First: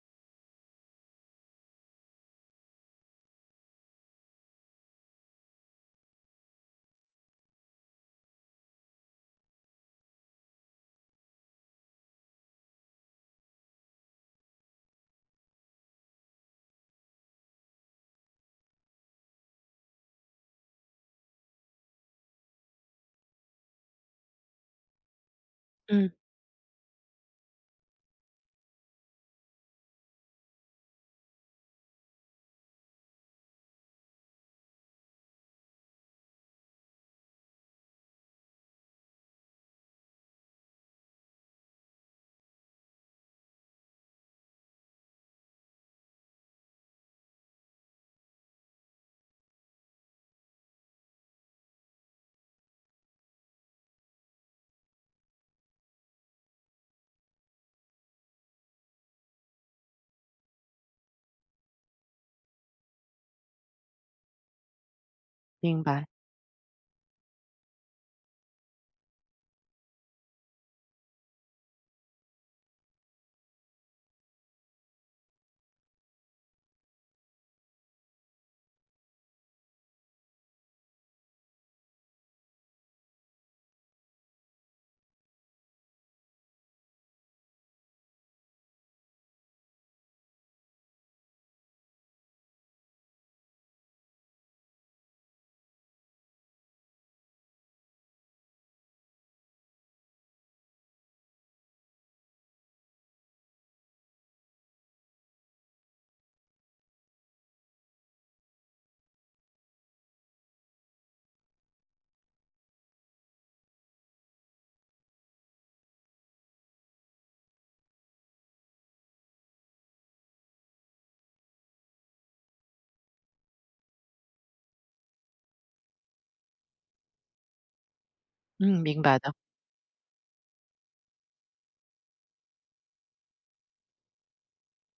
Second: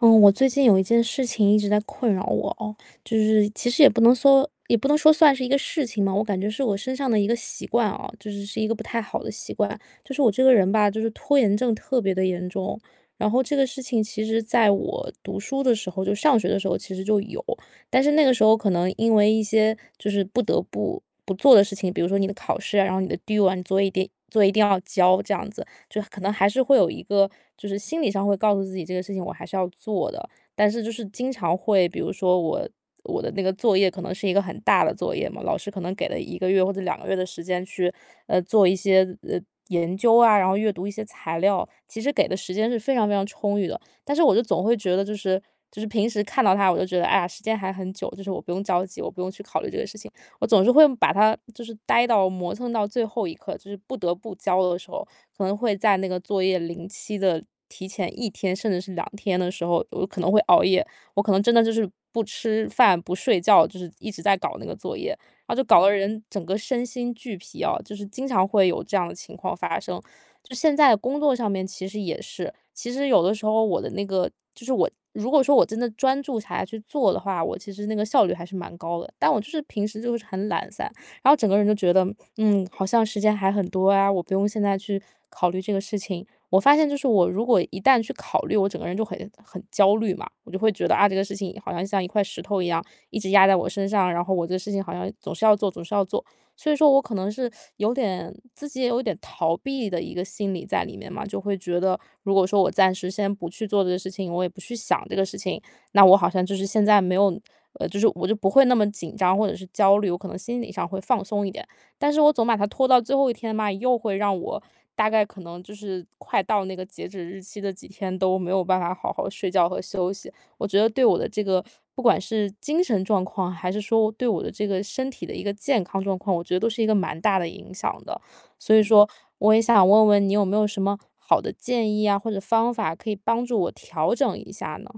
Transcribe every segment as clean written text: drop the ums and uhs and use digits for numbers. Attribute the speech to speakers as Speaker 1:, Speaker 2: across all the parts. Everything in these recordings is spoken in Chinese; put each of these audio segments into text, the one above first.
Speaker 1: 嗯，我最近有一件事情一直在困扰我哦，就是其实也不能说，也不能说算是一个事情嘛，我感觉是我身上的一个习惯哦，就是一个不太好的习惯，就是我这个人吧，就是拖延症特别的严重。然后这个事情其实在我读书的时候，就上学的时候其实就有，但是那个时候可能因为一些就是不得不做的事情，比如说你的考试啊，然后你的 due 啊，你作业一定要交这样子，就
Speaker 2: 嗯，
Speaker 1: 可能还是会有一个，就是心理上会告诉自己这个事情我还是要做的，但是就是经常会，比如说我的那个作业可能是一个很大的作业嘛，老师可能给了一个月或者两个月的时间去，做一些，呃，研究啊，然后阅读一些材料，其实给的时间是非常非常充裕的，但是我就总会觉得就是平时看到它我就觉得，哎呀，时间还很久，就是我不用着急，我不用去考虑这个事情，我总是会把它就是磨蹭到最后一刻，就是不得不交的时候，可能会在那个作业临期的提前一天，甚至是两天的时候，我可能会熬夜。我可能真的就是不吃饭、不睡觉，就是一直在搞那个作业，然后就
Speaker 2: 明
Speaker 1: 搞得
Speaker 2: 白。
Speaker 1: 人整个身心俱疲啊，就是经常会有这样的情况发生。就现在工作上面其实也是，其实有的时候我的那个就是我如果说我真的专注下来去做的话，我其实那个效率还是蛮高的，但我就是平时就是很懒散，然后整个人就觉得嗯，好像时间还很多啊，我不用现在去考虑这个事情。我发现就是我如果一旦去考虑，我整个人就很焦虑嘛，我就会觉得啊，这个事情好像像一块石头一样，一直压在我身上，然后我这个事情好像总是要做，总是要做。所以说我可能是有点自己也有点逃避的一个心理在里面嘛，就会觉得如果说我暂时先不去做这个事情，我也不去想这个事情，那我好像就是现在没有，就是我就不会那么紧张或者是焦虑，我可能心理上会放松一点。但是我总把它拖到最后一天嘛，又会让我大概可能就是快到那个截止日期的几天都没有办法好好睡觉和休息。我觉得对我的这个不管是精神状况，还是说对我的这个身体的一个健康状况，我觉得都是一个蛮大的影响的。所
Speaker 2: 嗯，
Speaker 1: 以
Speaker 2: 明
Speaker 1: 说，
Speaker 2: 白的。
Speaker 1: 我也想问问你有没有什么好的建议啊，或者方法可以帮助我调整一下呢？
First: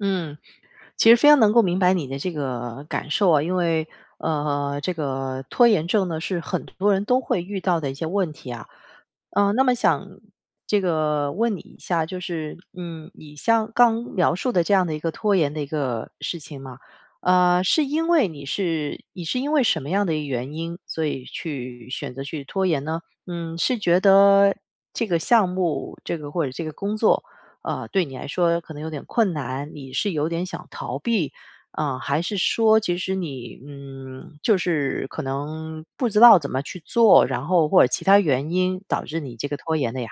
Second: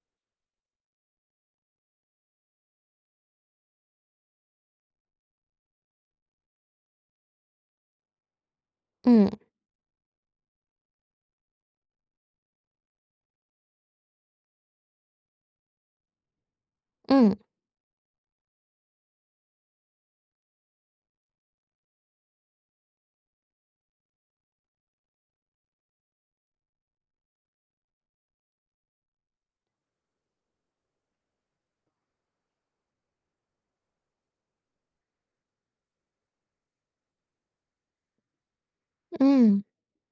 Speaker 2: 嗯，其实非常能够明白你的这个感受啊，因为这个拖延症呢是很多人都会遇到的一些问题啊。
Speaker 1: 嗯
Speaker 2: 那么想这个问你一下，就是你像刚描述的这样的一个拖延的一个事情嘛。
Speaker 1: 嗯。
Speaker 2: 是因为你是因为什么样的一个原因，所以去选择去拖延呢？是觉得这个项目，这个或者这个工作。对你来说可能有点困难，你是有点想逃避，啊，还是说其实你，就是可能不知道怎么去做，然后或者其他原因导致你这个
Speaker 1: 嗯嗯。
Speaker 2: 拖延的呀？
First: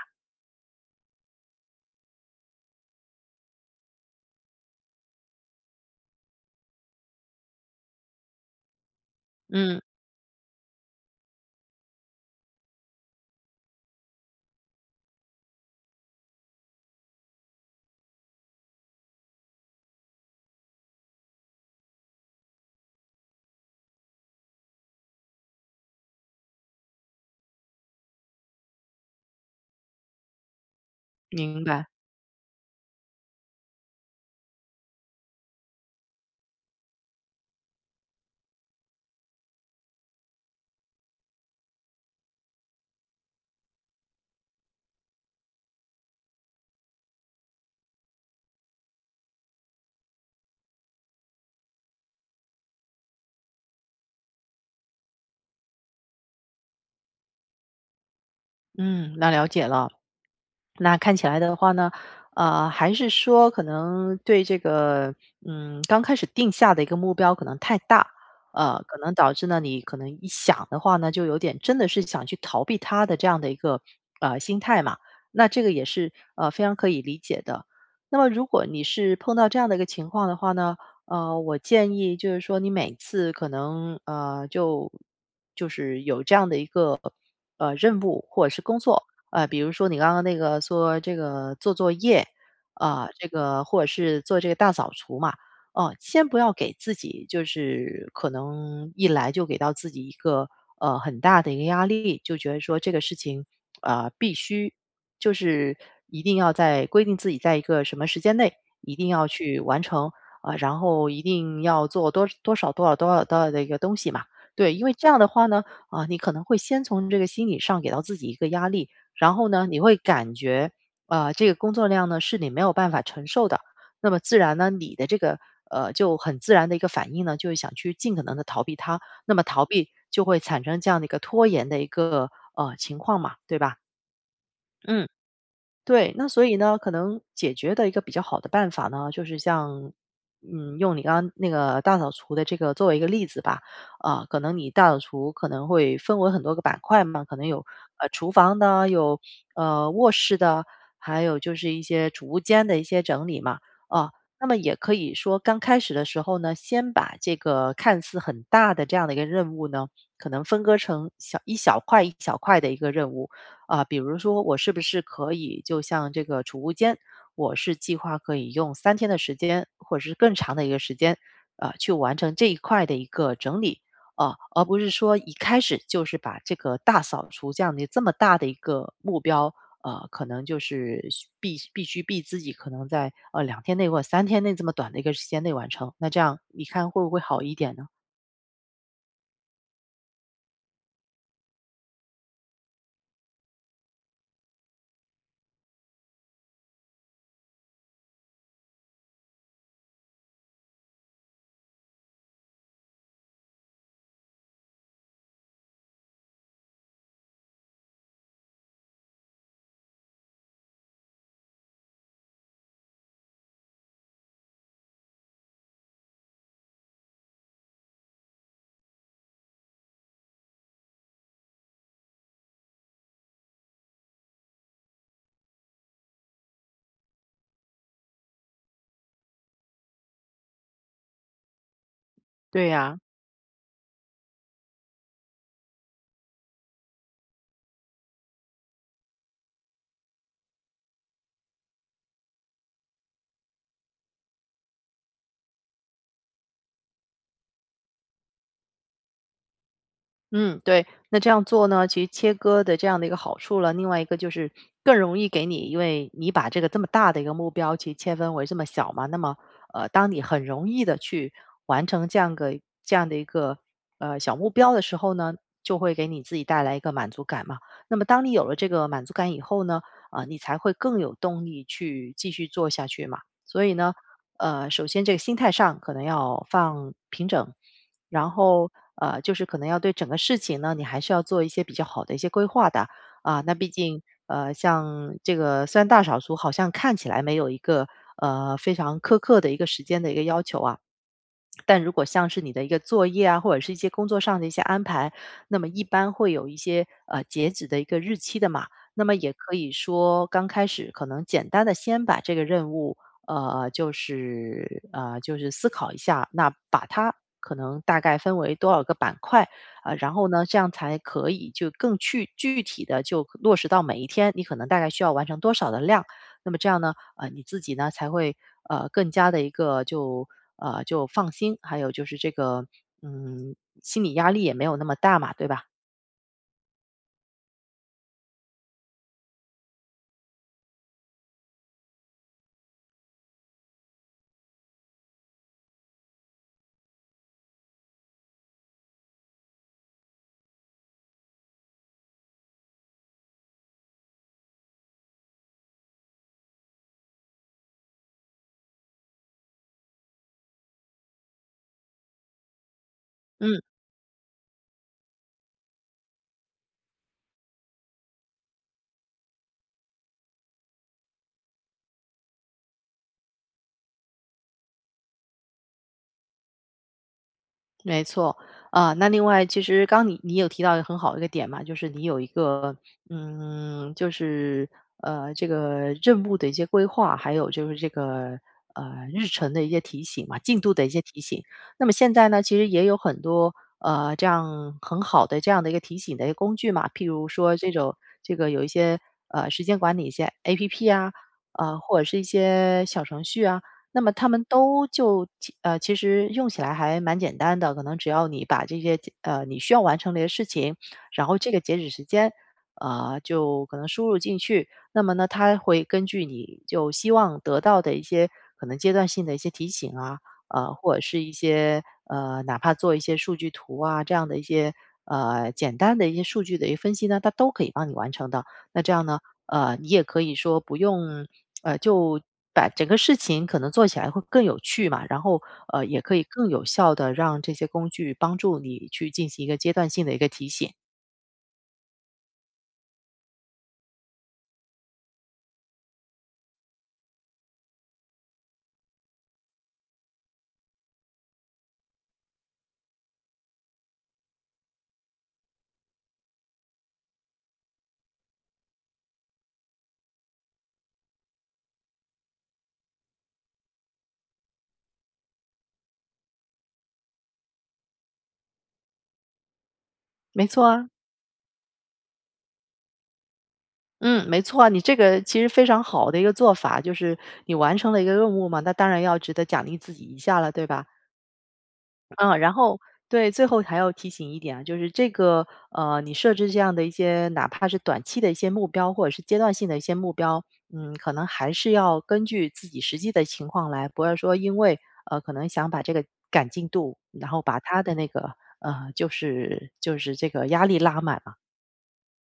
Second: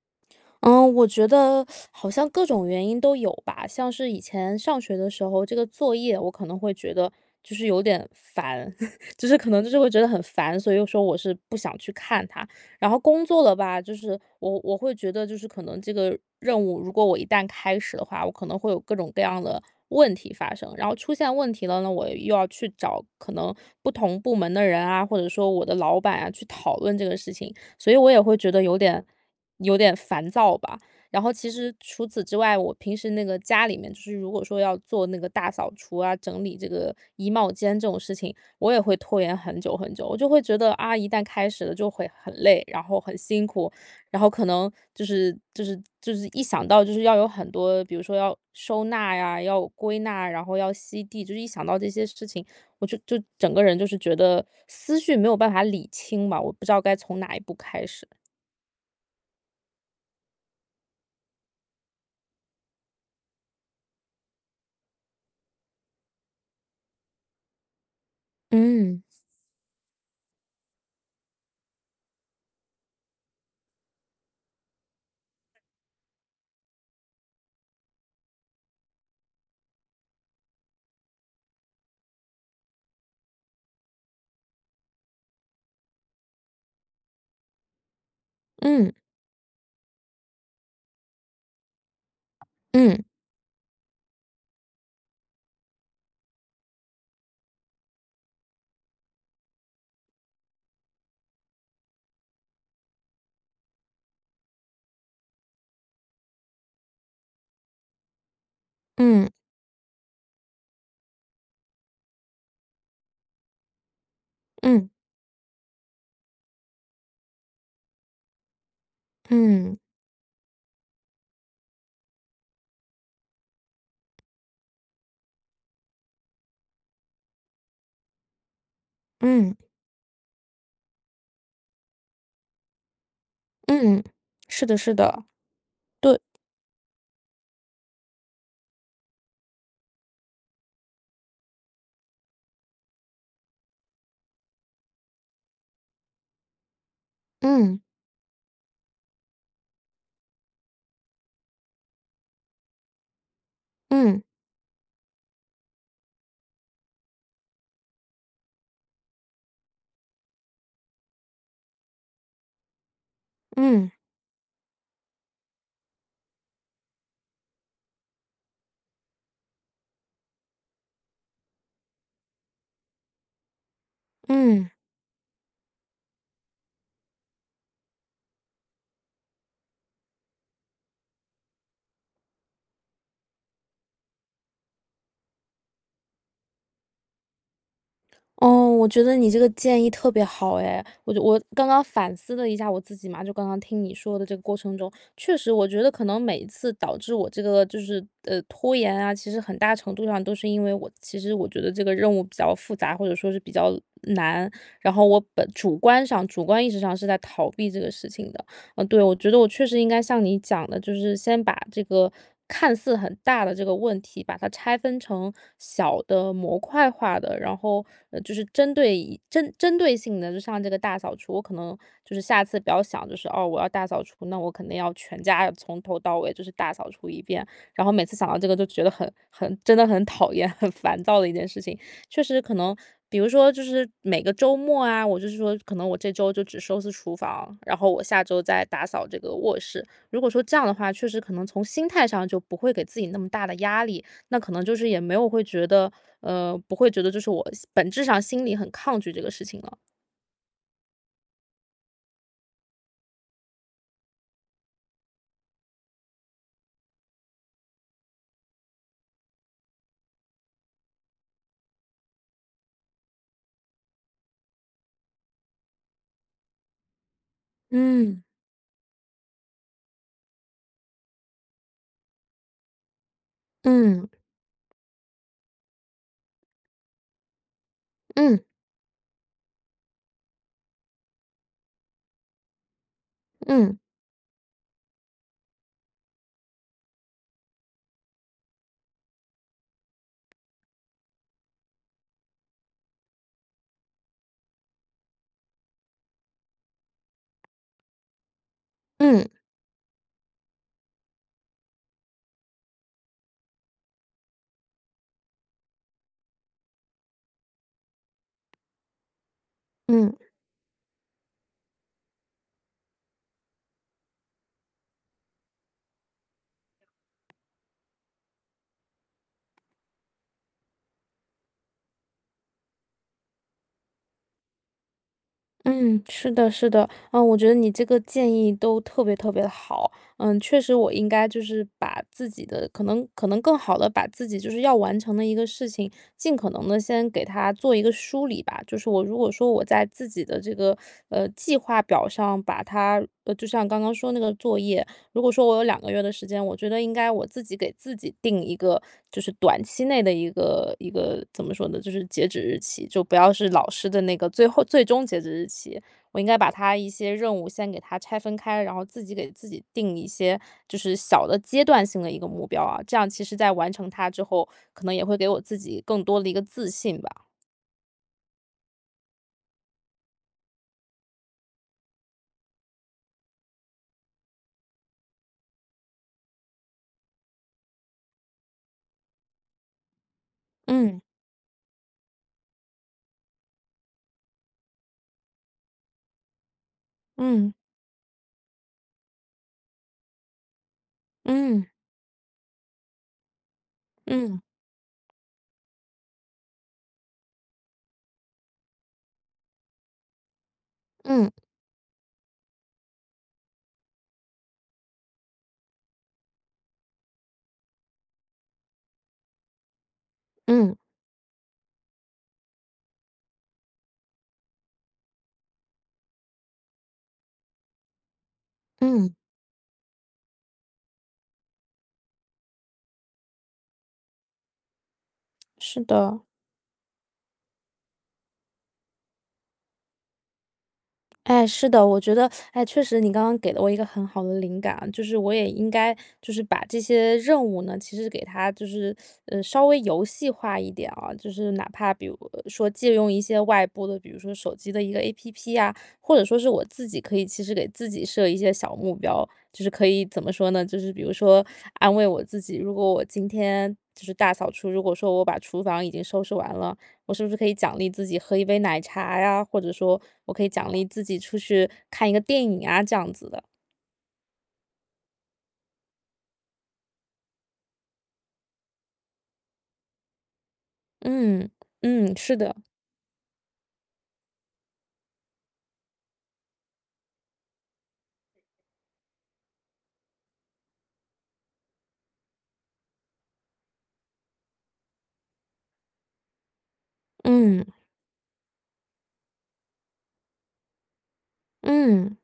Speaker 1: 嗯，我觉得好像各种原因都有吧。像是以前上学的时候，这个作业我可能会觉得就是有点烦，可能
Speaker 2: 嗯，
Speaker 1: 会觉得很烦，所以说我是不想去看它。然后工作了吧，就是我会觉得就是可能这个任务，如果我一旦开始的话，我可能会有各种各样的问题发生。然后出现问题了呢，我又要去找可能不同部门的人啊，或者说我的老板啊去讨论这个事情。所以我也会觉得有点烦躁吧。然后其
Speaker 2: 明
Speaker 1: 实
Speaker 2: 白。
Speaker 1: 除此之外，我平时那个家里面，就是如果说要做那个大扫除啊，整理这个衣帽间这种事情，我也会拖延很久很久。我就会觉得啊，一旦开始了就会很累，然后很辛苦，然后可能就是一想到就是要有很多，比如说要收纳呀，要归纳，然后要吸地，就是一想到这些事情，我整个人就是觉得思绪没有办法理清吧，我不知道该从哪一步开始。
Speaker 2: 嗯，那了解了。那看起来的话呢，还是说可能对这个，刚开始定下的一个目标可能太大。可
Speaker 1: 嗯
Speaker 2: 能导致呢你可能一想的话呢，就有点真的是想去逃避它的这样的一个心态嘛。那这个也是非常可以理解的。那么如果你是碰到这样的一个情况的话呢，我建议就是说你每次可能就是有这样的一个任务或者是工
Speaker 1: 嗯
Speaker 2: 作。比如说你刚刚那个说这个做作业，
Speaker 1: 嗯
Speaker 2: 啊、这个或者是做这个大扫除嘛。哦、先不要给自己就是可能一来就给到自己一个很大的一个压力，就觉得说这个事情啊、必须就是一定要在规定自己在一个什么时间内一定要
Speaker 1: 嗯
Speaker 2: 去完成啊、然后一定要做多多少多少多少多少的一个东西嘛。对，因
Speaker 1: 嗯
Speaker 2: 为这样的话呢，啊、你可能会先从这个心理上给到自己一个压力，然后呢，
Speaker 1: 嗯
Speaker 2: 你会感觉，这个工作量呢是你没有办法承受的。那么自然呢，你的这个就很自然的一个反应呢，就是想去尽可能的逃避它，那么
Speaker 1: 嗯
Speaker 2: 逃避就会产生这样的一个拖延的一个情况嘛，对吧？
Speaker 1: 嗯，是的，是
Speaker 2: 嗯。
Speaker 1: 的，
Speaker 2: 对，
Speaker 1: 对，
Speaker 2: 那所以呢，可能解决的一个比较好的办法呢，就是像，用你刚刚那个大扫除的这个作为一个例子吧。啊，可能你大扫除可能会分为很多个板块嘛，可能有
Speaker 1: 嗯
Speaker 2: 厨房的，有卧室的，还有就是一些储物间的一些整理嘛，啊，
Speaker 1: 嗯
Speaker 2: 那么也可以说刚开始的时候呢，先把这个看似很大的这样的一个任务呢，可能分割成一小块一小块的一个任务。啊、
Speaker 1: 嗯
Speaker 2: 比如说我是不是可以就像这个储物间，我是计划可以用三天的时间，或者是更长的一个时间，啊、去完成这一块的一个整理，啊、而
Speaker 1: 嗯。
Speaker 2: 不是说一开始就是把这个大扫除这样的这么大的一个目标。可能就是必须逼自己，可能在2天内或三天内这么短的一个时间内完成，那这样你看会不会好一点呢？
Speaker 1: 哦，我觉得你这个建议特别好哎，我刚刚反思了一下我自己嘛，就刚刚听你说的这个过程中，确实我觉得可能每一次导致我这个就是拖延啊，其实很大程度上都是因为我其实我觉得这个任务比较复杂，或者说是比较难，然后我本主观上主观意识上是在逃避这个事情的。呃，对，我觉得我确实应该像你讲的，就是先把这个看似很大的这个问题，把它拆分成小的模块化的，然后就是针对性的，就像这个大扫除，我可能就是下次不要想，就是哦，我要大扫除，那我肯定要全家从头到尾就是大扫除一遍，然后每次想到这个就觉得真的很讨厌、很烦躁的一件事情，确实可
Speaker 2: 对
Speaker 1: 能，
Speaker 2: 呀、
Speaker 1: 比如说就是每个周末啊，我就是说可能我这周就只收拾厨房，然后我下周再打扫这个卧室。如果说这样的话，确实可能从心态上就不会给自己那么大的压力，那可能就是也没有会觉得，不会觉得就是我本质上心里很抗拒这个事情了。
Speaker 2: 嗯，对，那这样做呢，其实切割的这样的一个好处了，另外一个就是更容易给你，因为你把这个这么大的一个目标，其实切分为这么小嘛，那么当你很容易的去完成这样的一个小目标的时候呢，就会给你自己带来一个满足感嘛。那么
Speaker 1: 嗯
Speaker 2: 当你有了这个满足感以后呢，啊、你才会更有动力去继续做下去嘛。所以呢，
Speaker 1: 嗯
Speaker 2: 首先这个心态上可能要放平整。然
Speaker 1: 嗯
Speaker 2: 后就是可能要对整个事情呢，你还是要做一些比较好的一些规划的啊。那毕
Speaker 1: 嗯
Speaker 2: 竟像这个虽然大扫除好像看起来没有一个非常苛刻的一个时间的一个要求啊，但如果像是你的一个作业啊，或者是一些工作上的一些安排，那么一般会有一些截止的一个日期的嘛。那么
Speaker 1: 嗯
Speaker 2: 也可以说，刚开始可能简单的先把这个任务就是思考一下，那把它可能大概分为多少个板块啊、然
Speaker 1: 嗯。
Speaker 2: 后呢，这样才可以就更去具体的就落实到每一天，你可能大概需要完成多少的量。那么这样呢，你自己呢才会更加的一个就放心，还有就是这个嗯心理压力也没有那么大嘛，对吧？
Speaker 1: 嗯，是的，是的，嗯，我觉得你这个建议都特别特别好，嗯，确实我应该就是把自己的可能更好的把自己就是要完成的一个事情，尽可能的先给它做一个梳理吧。就是我如果说我在自己的这个，计划表上把它就像刚刚说那个作业，如果说我有两个月的时间，我觉得应该我自己给自己定一个，就是短期内的一个怎么说呢，就是截止日期，就不要是
Speaker 2: 嗯。
Speaker 1: 老师的那个最终截止日期。我应该把它一些任务先给它拆分开，然后自己给自己定一些就是小的阶段性的一个目标啊，这样其实在完成它之后，可能也会给我自己更多的一个自信吧。
Speaker 2: 没错，啊，那另外其实刚你有提到一个很好的一个点嘛，就是你有一个就是这个任务的一些规划，还有就是这个日程的一些提醒嘛，进度的一
Speaker 1: 嗯，
Speaker 2: 些提醒。那么现在呢，其实也有很多这样很好的这样的一个提醒的一个工具嘛，譬如
Speaker 1: 嗯，
Speaker 2: 说这种这个有一些时间管理一些 APP 啊，
Speaker 1: 嗯，
Speaker 2: 或者是一些小程序啊，那么他
Speaker 1: 嗯，
Speaker 2: 们都就其实用起来还蛮简单的，可能只要你把这些你需要完成的一些事情，然
Speaker 1: 嗯，
Speaker 2: 后这个截止时间，就可能输入进去。那么呢，它会根据你就希望得到的一些可能阶段性的一些提醒啊，
Speaker 1: 嗯，
Speaker 2: 或者是一些哪怕做一些数据图啊，这样的一些简单的一些数据的一个分析呢，它都可以帮你完成的。那这样
Speaker 1: 嗯，
Speaker 2: 呢，你也可以说不用就把整个事情可能做起来会更有趣嘛，然后
Speaker 1: 是
Speaker 2: 也可
Speaker 1: 的。
Speaker 2: 以更有效的让这些工具帮助你去进行一个阶段性的一个提醒。
Speaker 1: 哎，是的，我觉得，哎，确实你刚刚给了我一个很好的灵感啊，就是我也应该就是把这些任务呢，其实给它就是，稍微游戏化一点啊，就是哪怕比如说借用一些外部的，比如说手机的一个 APP 啊，或者说是我自己可以其实给自己设一些小目标，就是可以怎么说呢？就是比如说安慰我自己，如果我今天就是大扫除，如果说我把厨房已经收拾完了。我是不是可以奖励自己喝一杯奶茶呀，或者说我可
Speaker 2: 没
Speaker 1: 以
Speaker 2: 错
Speaker 1: 奖励
Speaker 2: 啊，
Speaker 1: 自己出去看一个电影啊，这样子的。
Speaker 2: 嗯，没错啊，你这个其实非常好的一个做法，就是你完成了一个任务嘛，那当然要值得奖励自己一下了，对吧？
Speaker 1: 嗯，嗯，是
Speaker 2: 嗯，然
Speaker 1: 的，
Speaker 2: 后对，最后还要提醒一点啊，就是这个你设置这样的一些哪怕是短期的一些目标，或者是阶段性的一些目标，可能还是要根据自己实际的情况来。不要说因为可能想把这个赶进度，然后把
Speaker 1: 嗯。
Speaker 2: 他的那个就是这个压力拉满嘛。
Speaker 1: 嗯，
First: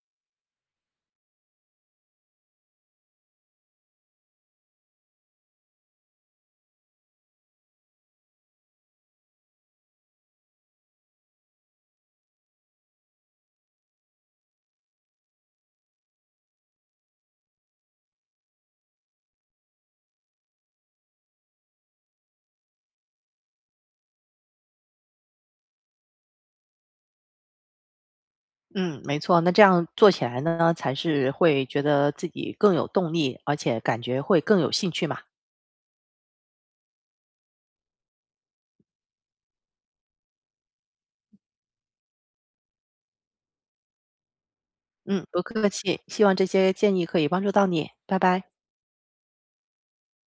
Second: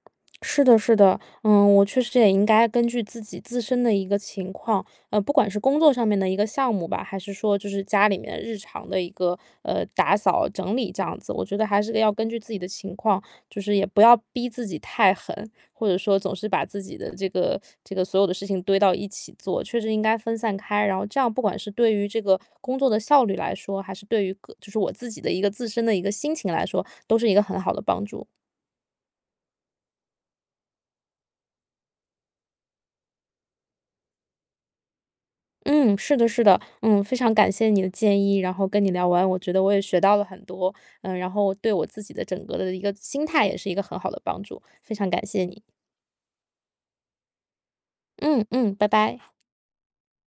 Speaker 1: 是的，是的，嗯，我确实也应该根据自己自身的一个情况，不管是工作上面的一个项目吧，还是说就是家里面日常的一个打扫整理这样子，我觉得还是要根据自己的情况，就是也不要逼自己太狠，或者说总是把自己的这个所有的事情堆到一起做，确实应该分散开，然后这样不管是对于这个工作的效率来说，还是对于个就是我自己的一个自身的一个心情来说，都是一个很好的帮助。
Speaker 2: 嗯，没错，那这样做起来呢，才是会觉得自己更有动力，而且感觉会更有兴趣嘛。
Speaker 1: 嗯，是的，是的，嗯，非常感谢你的建议，然后跟你聊完，我觉得我也学到了很多，嗯，然后对我自己的整个的一个心态也是一个很好的帮助，非常感
Speaker 2: 嗯，不
Speaker 1: 谢你，
Speaker 2: 客气，希望这些建议可以帮助到你，拜
Speaker 1: 嗯
Speaker 2: 拜。
Speaker 1: 嗯，拜拜。